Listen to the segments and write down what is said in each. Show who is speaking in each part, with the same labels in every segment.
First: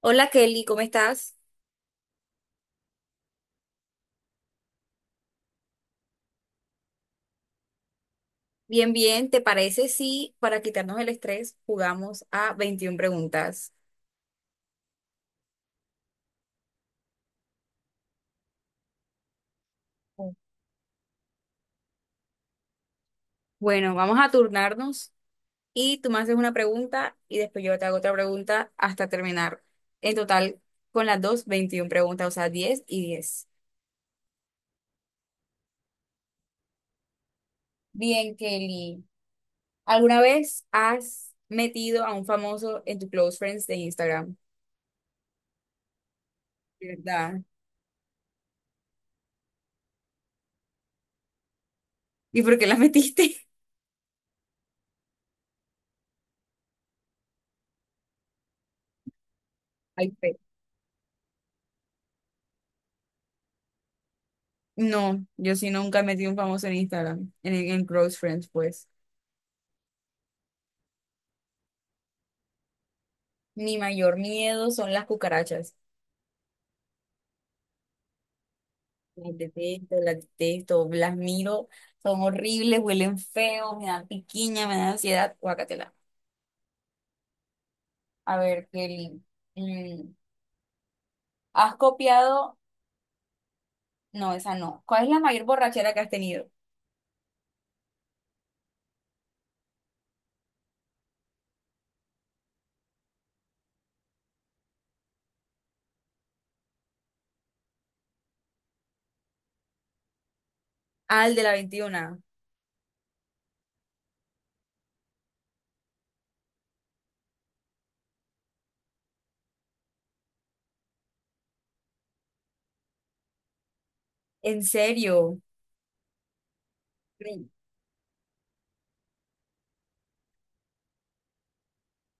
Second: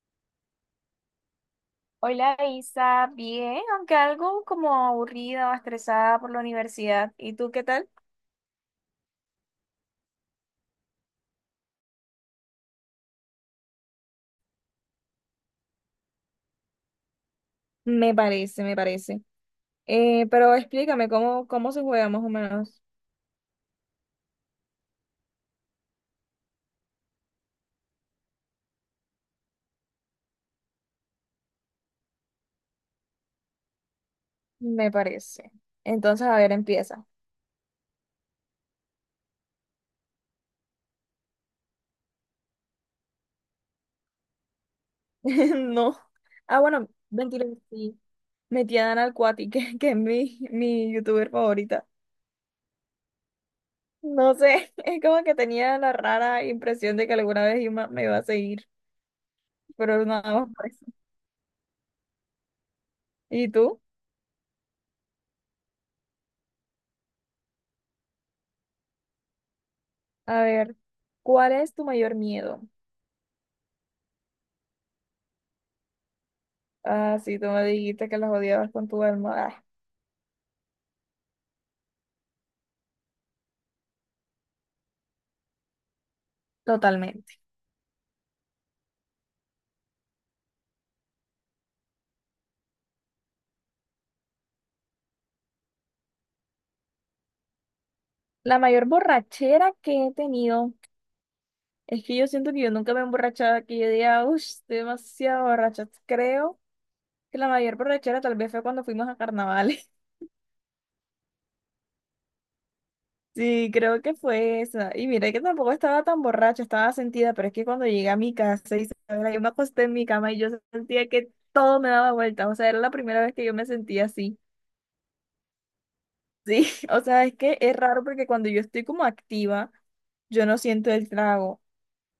Speaker 1: Hola Kelly, ¿cómo estás?
Speaker 2: Hola Isa, bien, aunque algo como aburrida o estresada por la universidad. ¿Y tú qué tal?
Speaker 1: Bien, bien. ¿Te parece si para quitarnos el estrés jugamos a 21 preguntas?
Speaker 2: Me parece, me parece. Pero explícame cómo se juega más o menos.
Speaker 1: Bueno, vamos a turnarnos y tú me haces una pregunta y después yo te hago otra pregunta hasta terminar. En total, con las dos, 21 preguntas, o sea, diez y 10.
Speaker 2: Me parece. Entonces, a ver, empieza.
Speaker 1: Bien, Kelly. ¿Alguna vez has metido a un famoso en tu close friends de Instagram?
Speaker 2: No. Ah,
Speaker 1: ¿De
Speaker 2: bueno,
Speaker 1: ¿Verdad?
Speaker 2: mentira, sí. Metí a Dana al Cuati, que es mi youtuber favorita.
Speaker 1: ¿Y por qué la metiste?
Speaker 2: No sé, es como que tenía la rara impresión de que alguna vez Ima me iba a seguir, pero
Speaker 1: Ay,
Speaker 2: nada más por eso. ¿Y tú?
Speaker 1: no, yo sí nunca metí un famoso en Instagram, en Close Friends, pues.
Speaker 2: A ver, ¿cuál es tu mayor miedo?
Speaker 1: Mi mayor miedo son las cucarachas.
Speaker 2: Ah, sí, tú me dijiste que las odiabas con tu alma.
Speaker 1: Las
Speaker 2: Ah.
Speaker 1: detesto, las detesto, las miro, son horribles, huelen feo, me dan piquiña, me dan ansiedad. Guácatela.
Speaker 2: Totalmente.
Speaker 1: A ver, Kelly, mm, ¿has copiado? No, esa no. ¿Cuál es la mayor borrachera que has tenido?
Speaker 2: La mayor borrachera que he tenido es que yo siento que yo nunca me he emborrachado, que yo diga, uff, demasiado borracha. Creo que la mayor borrachera tal vez fue cuando fuimos a carnavales.
Speaker 1: Ah, el de la veintiuna.
Speaker 2: Sí, creo que fue esa. Y mira que tampoco estaba tan borracha, estaba sentida, pero es que cuando llegué a mi casa, y yo me acosté en mi cama y yo sentía que todo me daba vuelta. O sea, era la primera vez que yo me sentía así.
Speaker 1: ¿En serio?
Speaker 2: Sí, o sea, es
Speaker 1: Mm.
Speaker 2: que es raro porque cuando yo estoy como activa, yo no siento el trago,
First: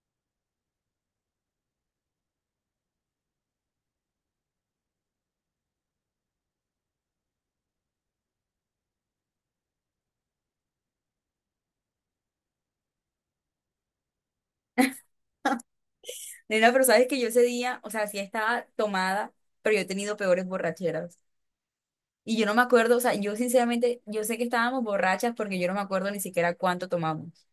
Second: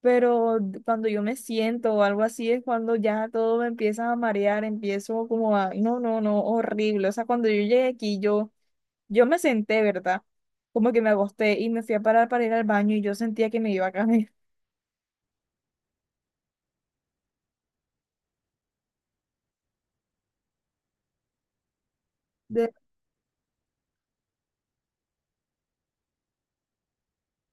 Speaker 2: pero cuando yo me siento o algo así es cuando ya todo me empieza a marear, empiezo como a, no, no, no, horrible. O sea, cuando yo llegué aquí, yo, me senté, ¿verdad? Como que me acosté y me fui a parar para ir al baño y yo sentía que me iba a caer.
Speaker 1: Nena, pero sabes que yo ese día, o sea, sí estaba tomada, pero yo he tenido peores borracheras. Y yo no me
Speaker 2: De-
Speaker 1: acuerdo, o sea, yo sinceramente, yo sé que estábamos borrachas porque yo no me acuerdo ni siquiera cuánto tomamos.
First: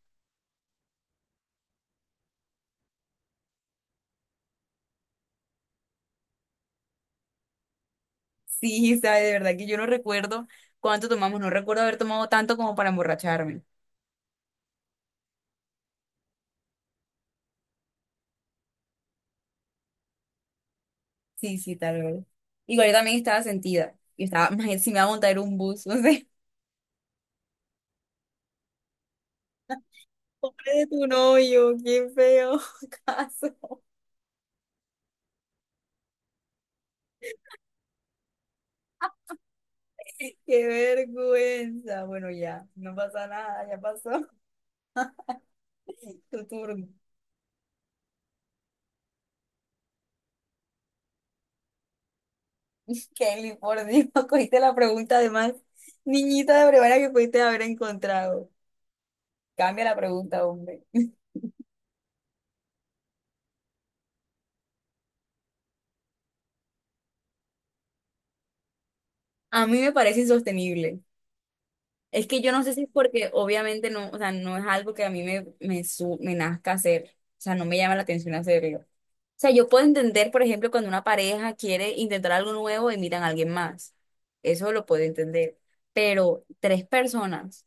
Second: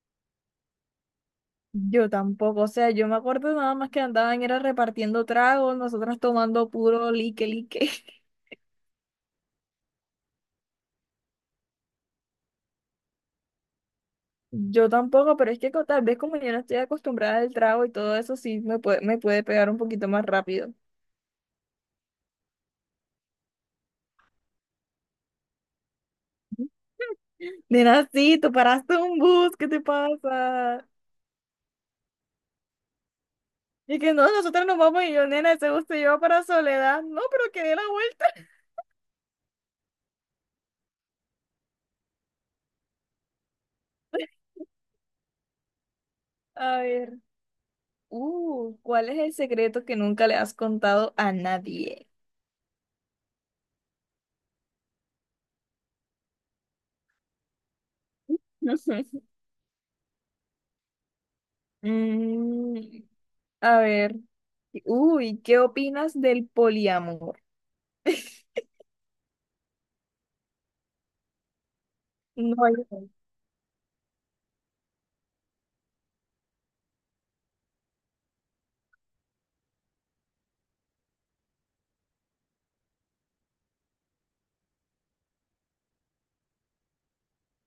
Speaker 2: Yo tampoco, o sea, yo me acuerdo nada más que andaban era repartiendo tragos, nosotras tomando puro lique, lique.
Speaker 1: Sí, sabe, de verdad que yo no recuerdo cuánto tomamos, no recuerdo haber tomado tanto como para emborracharme.
Speaker 2: Yo tampoco, pero es que tal vez como yo no estoy acostumbrada al trago y todo eso, sí me puede pegar un poquito más rápido.
Speaker 1: Sí, sí, tal vez. Igual yo también estaba sentida. Yo estaba, "Maje, si me va a montar un bus", no sé.
Speaker 2: Nena, sí, tú paraste un bus, ¿qué te
Speaker 1: Pobre
Speaker 2: pasa?
Speaker 1: de tu novio, qué feo caso.
Speaker 2: Y que no, nosotros nos vamos y yo, nena, ese bus te lleva para Soledad. No, pero que dé la vuelta.
Speaker 1: Qué vergüenza. Bueno, ya, no pasa nada, ya pasó. Tu
Speaker 2: A
Speaker 1: turno.
Speaker 2: ver, ¿cuál es el secreto que nunca le has contado a nadie?
Speaker 1: Kelly, por Dios, cogiste la pregunta además. Niñita de brevaria que pudiste haber encontrado. Cambia la pregunta, hombre.
Speaker 2: Mm, a ver, uy, ¿qué opinas del poliamor?
Speaker 1: A mí me parece insostenible. Es que yo
Speaker 2: No,
Speaker 1: no sé si es porque obviamente no, o sea, no es algo que a mí me nazca hacer. O sea, no me llama la atención hacerlo. O sea, yo puedo entender, por ejemplo, cuando una pareja quiere intentar algo nuevo y miran a alguien más. Eso lo puedo entender. Pero tres personas.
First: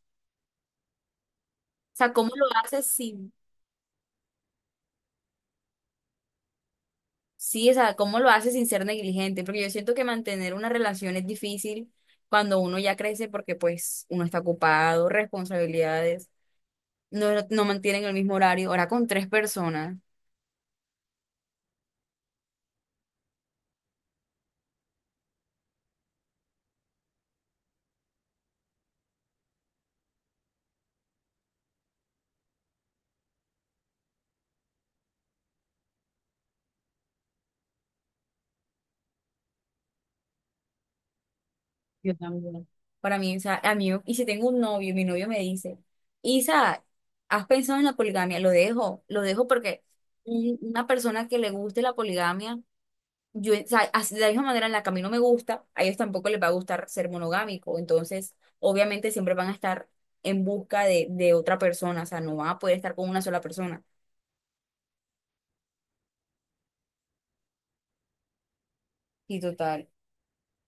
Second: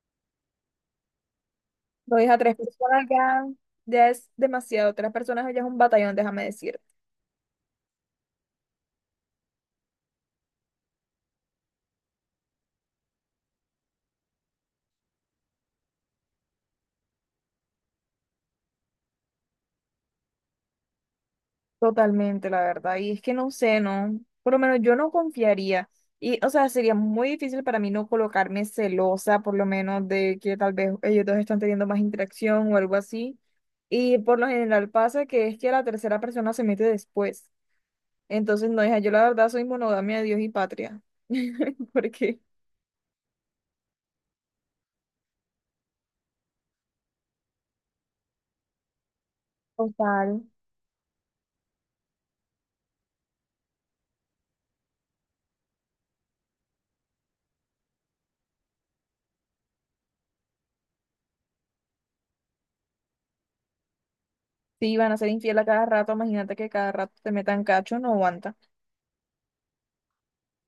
Speaker 1: O sea,
Speaker 2: lo
Speaker 1: ¿cómo
Speaker 2: dije a
Speaker 1: lo
Speaker 2: tres
Speaker 1: haces
Speaker 2: personas
Speaker 1: si?
Speaker 2: ya, ya es demasiado. Tres personas ya es un batallón, déjame decir.
Speaker 1: Sí, o sea, ¿cómo lo hace sin ser negligente? Porque yo siento que mantener una relación es difícil cuando uno ya crece porque pues uno está ocupado, responsabilidades, no mantienen el mismo horario, ahora con tres personas.
Speaker 2: Totalmente, la verdad. Y es que no sé, no. Por lo menos yo no confiaría. Y, o sea, sería muy difícil para mí no colocarme celosa, por lo menos de que tal vez ellos dos están teniendo más interacción o algo así. Y por lo general pasa que es que la tercera persona se mete después. Entonces, no, hija, yo la verdad soy monogamia de Dios y patria.
Speaker 1: Yo
Speaker 2: Porque,
Speaker 1: también. Para mí, o sea, a mí, y si tengo un novio, mi novio me dice, Isa, ¿has pensado en la poligamia? Lo dejo porque
Speaker 2: total.
Speaker 1: una persona que le guste la poligamia. Yo, o sea, así- de la misma manera en la que a mí no me gusta, a ellos tampoco les va a gustar ser monogámico. Entonces, obviamente siempre van a estar en busca de otra persona, o sea, no van a poder estar con una sola persona.
Speaker 2: Si van a ser infiel a cada rato, imagínate que cada rato te metan cacho, no aguanta.
Speaker 1: Y total.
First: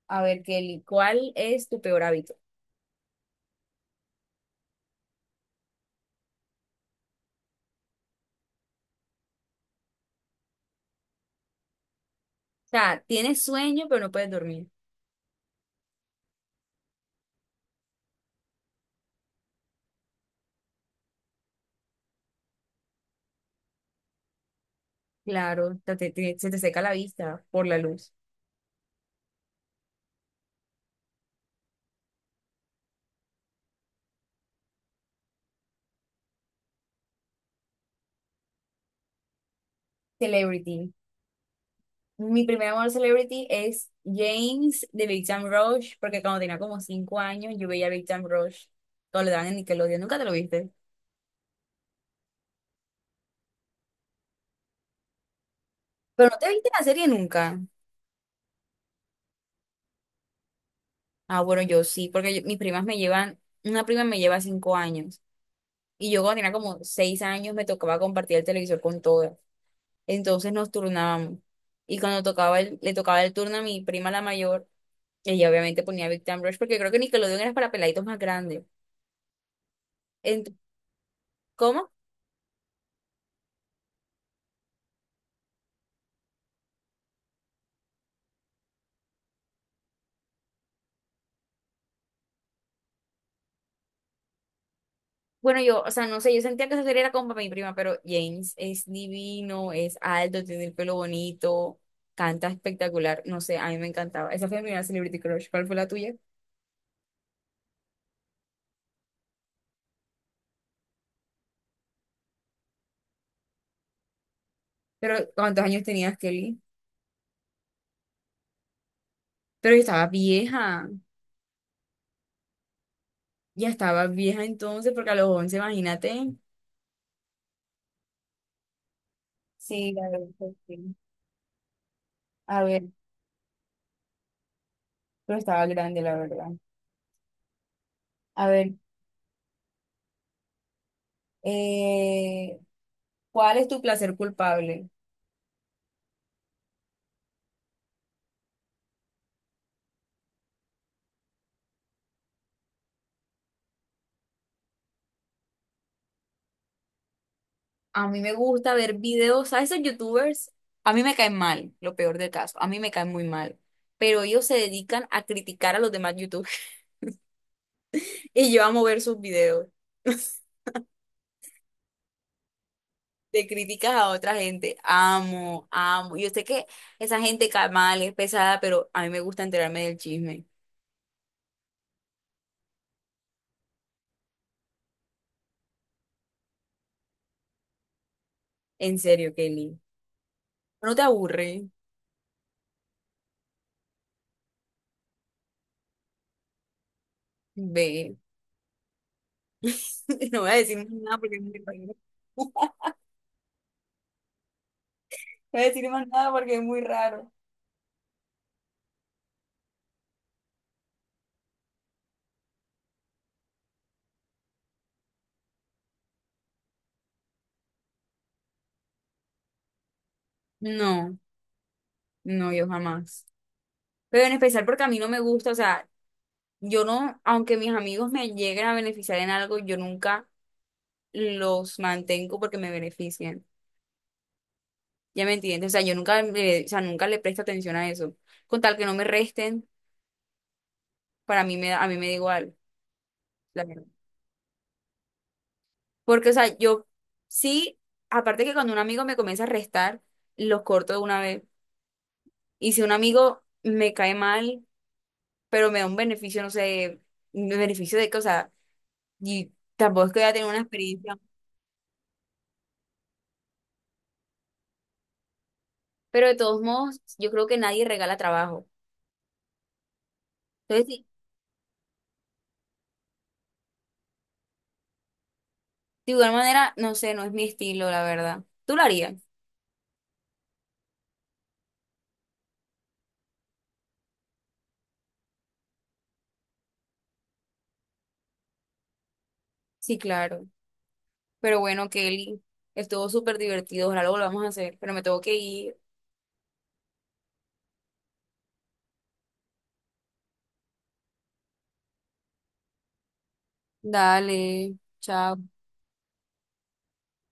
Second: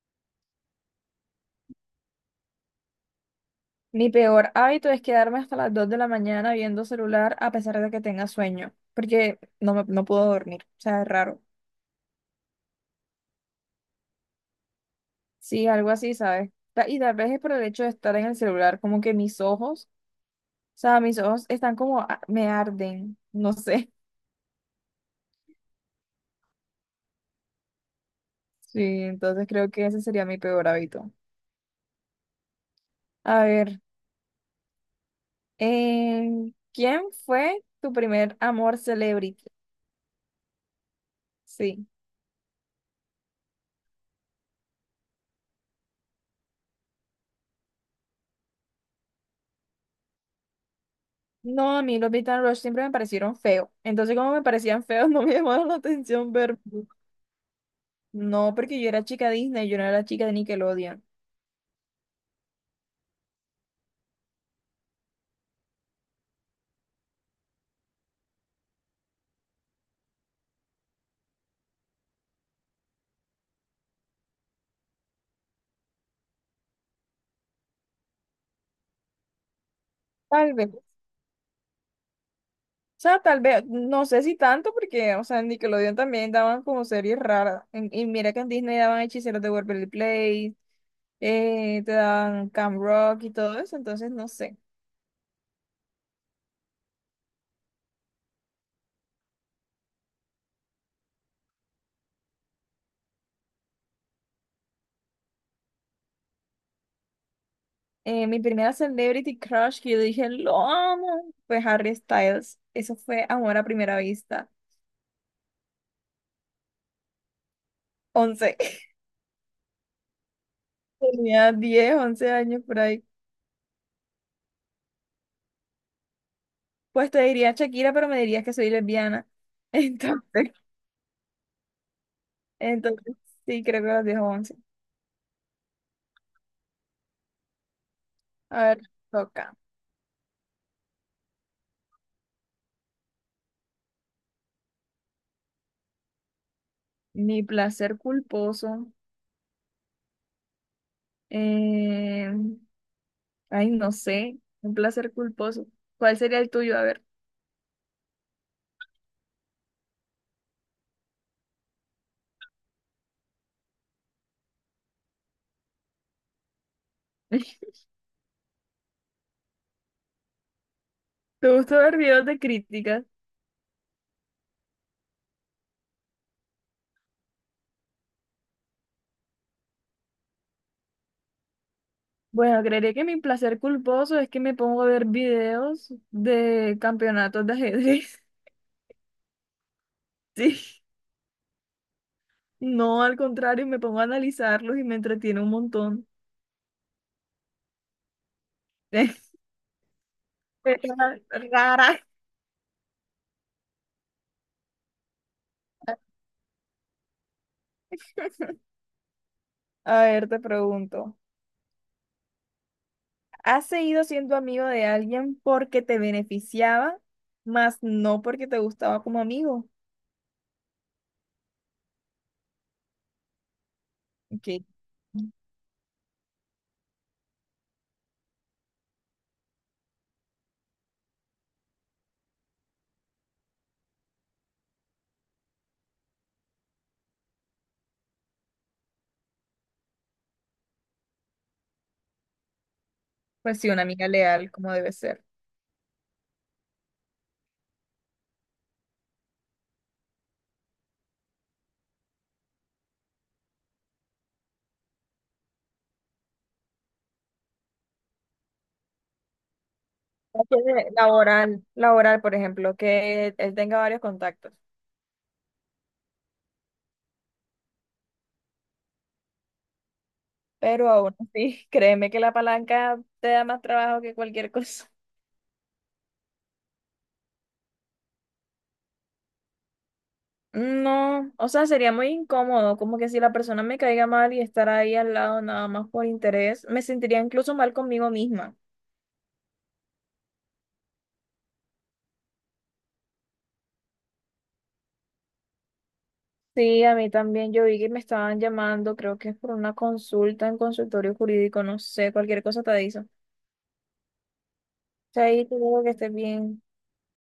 Speaker 1: A ver, Kelly, ¿cuál es tu peor hábito?
Speaker 2: Mi peor hábito es quedarme hasta las 2 de la mañana viendo celular a pesar de que tenga sueño, porque no, no puedo dormir, o sea, es raro.
Speaker 1: O sea, tienes sueño, pero no puedes dormir.
Speaker 2: Sí, algo así, ¿sabes? Y tal vez es por el hecho de estar en el celular, como que o sea, mis ojos están como, me arden, no sé.
Speaker 1: Claro, se te seca la vista por la luz.
Speaker 2: Sí, entonces creo que ese sería mi peor hábito. A ver, eh, ¿quién fue tu primer amor celebrity?
Speaker 1: ¿Celebrity?
Speaker 2: Sí.
Speaker 1: Mi primer amor celebrity es James de Big Time Rush, porque cuando tenía como cinco años yo veía Big Time Rush, cuando le daban en Nickelodeon. ¿Nunca te lo viste?
Speaker 2: No, a mí los Beat and Rush siempre me parecieron feos. Entonces, como me parecían feos, no me llamaron la
Speaker 1: Pero
Speaker 2: atención
Speaker 1: no te
Speaker 2: ver.
Speaker 1: viste la serie nunca.
Speaker 2: No, porque yo era chica Disney, yo no era chica de Nickelodeon.
Speaker 1: Ah, bueno, yo sí, porque yo- mis primas me llevan, una prima me lleva cinco años. Y yo cuando tenía como seis años me tocaba compartir el televisor con todas. Entonces nos turnábamos. Y cuando tocaba le tocaba el turno a mi prima la mayor, ella obviamente ponía Big Time Rush, porque creo que Nickelodeon era para peladitos más grandes. Ent-
Speaker 2: Tal vez. O
Speaker 1: ¿cómo?
Speaker 2: sea, tal vez, no sé si tanto, porque, o sea, en Nickelodeon también daban como series raras. Y mira que en Disney daban Hechiceros de Waverly Place, te daban Camp Rock y todo eso, entonces no sé.
Speaker 1: Bueno, yo, o sea, no sé, yo sentía que esa serie era como para mi prima, pero James es divino, es alto, tiene el pelo bonito, canta espectacular. No sé, a mí me encantaba. Esa fue mi primera Celebrity Crush. ¿Cuál fue la tuya?
Speaker 2: Mi primera celebrity crush que yo dije, lo amo, fue Harry Styles. Eso fue amor a primera vista.
Speaker 1: Pero, ¿cuántos años tenías, Kelly?
Speaker 2: Once.
Speaker 1: Pero yo estaba vieja,
Speaker 2: Tenía 10 11 años por ahí.
Speaker 1: ya estaba vieja entonces, porque a los 11 imagínate.
Speaker 2: Pues te diría Shakira, pero me dirías que soy lesbiana.
Speaker 1: Sí, la verdad, que
Speaker 2: Entonces,
Speaker 1: sí. A ver,
Speaker 2: entonces sí, creo que los 10 o 11.
Speaker 1: pero estaba grande, la verdad. A
Speaker 2: A
Speaker 1: ver,
Speaker 2: ver, toca.
Speaker 1: eh, ¿cuál es tu placer culpable?
Speaker 2: Mi placer culposo. eh, ay, no sé. Un placer culposo. ¿Cuál sería el tuyo? A ver.
Speaker 1: A mí me gusta ver videos, ¿sabes esos youtubers? A mí me caen mal, lo peor del caso, a mí me caen muy mal, pero ellos se dedican a criticar a los demás youtubers y yo amo ver sus videos.
Speaker 2: ¿Te gusta ver videos de críticas?
Speaker 1: De críticas a otra gente. Amo, amo. Yo sé que esa gente ca- mal es pesada, pero a mí me gusta enterarme del chisme.
Speaker 2: Bueno, creería que mi placer culposo es que me pongo a ver videos de campeonatos de ajedrez.
Speaker 1: En serio, Kelly.
Speaker 2: Sí.
Speaker 1: ¿No te aburre?
Speaker 2: No, al contrario, me pongo a analizarlos y me entretiene un montón.
Speaker 1: Ve. No voy a decir más nada
Speaker 2: Persona
Speaker 1: porque es muy
Speaker 2: rara.
Speaker 1: raro. No voy a decir más nada porque es muy raro.
Speaker 2: A ver, te pregunto, ¿has seguido siendo amigo de alguien porque te beneficiaba, más no porque te gustaba como amigo?
Speaker 1: No, no, yo jamás. Pero en
Speaker 2: Ok,
Speaker 1: especial porque a mí no me gusta, o sea, yo no, aunque mis amigos me lleguen a beneficiar en algo, yo nunca los mantengo porque me benefician. Ya me entiendes, o sea, yo nunca, le- o sea, nunca le presto atención a eso. Con tal que no me resten, para mí me da, a mí me da igual,
Speaker 2: pues
Speaker 1: la
Speaker 2: sí, una
Speaker 1: verdad.
Speaker 2: amiga leal, como debe ser.
Speaker 1: Porque, o sea, yo sí, aparte que cuando un amigo me comienza a restar, los corto de una vez. Y si un amigo me cae mal, pero me da un beneficio, no sé, un beneficio de que, o sea, y tampoco es que voy a
Speaker 2: Ya
Speaker 1: tener una
Speaker 2: tiene
Speaker 1: experiencia.
Speaker 2: Laboral, laboral, por ejemplo, que él tenga varios contactos,
Speaker 1: Pero de todos modos, yo creo que nadie regala trabajo. Entonces,
Speaker 2: pero
Speaker 1: sí,
Speaker 2: aún así, créeme que la palanca te da más trabajo que cualquier cosa.
Speaker 1: de igual manera, no sé, no es mi estilo, la verdad. ¿Tú lo harías?
Speaker 2: No, o sea, sería muy incómodo, como que si la persona me caiga mal y estar ahí al lado nada más por interés, me sentiría incluso mal conmigo misma.
Speaker 1: Sí, claro. Pero bueno, Kelly, estuvo súper divertido, ojalá lo volvamos a hacer, pero me tengo que ir.
Speaker 2: Sí, a mí también, yo vi que me estaban llamando, creo que es por una consulta en consultorio jurídico, no sé, cualquier cosa te aviso.
Speaker 1: Dale, chao.
Speaker 2: Chaito, que estés bien.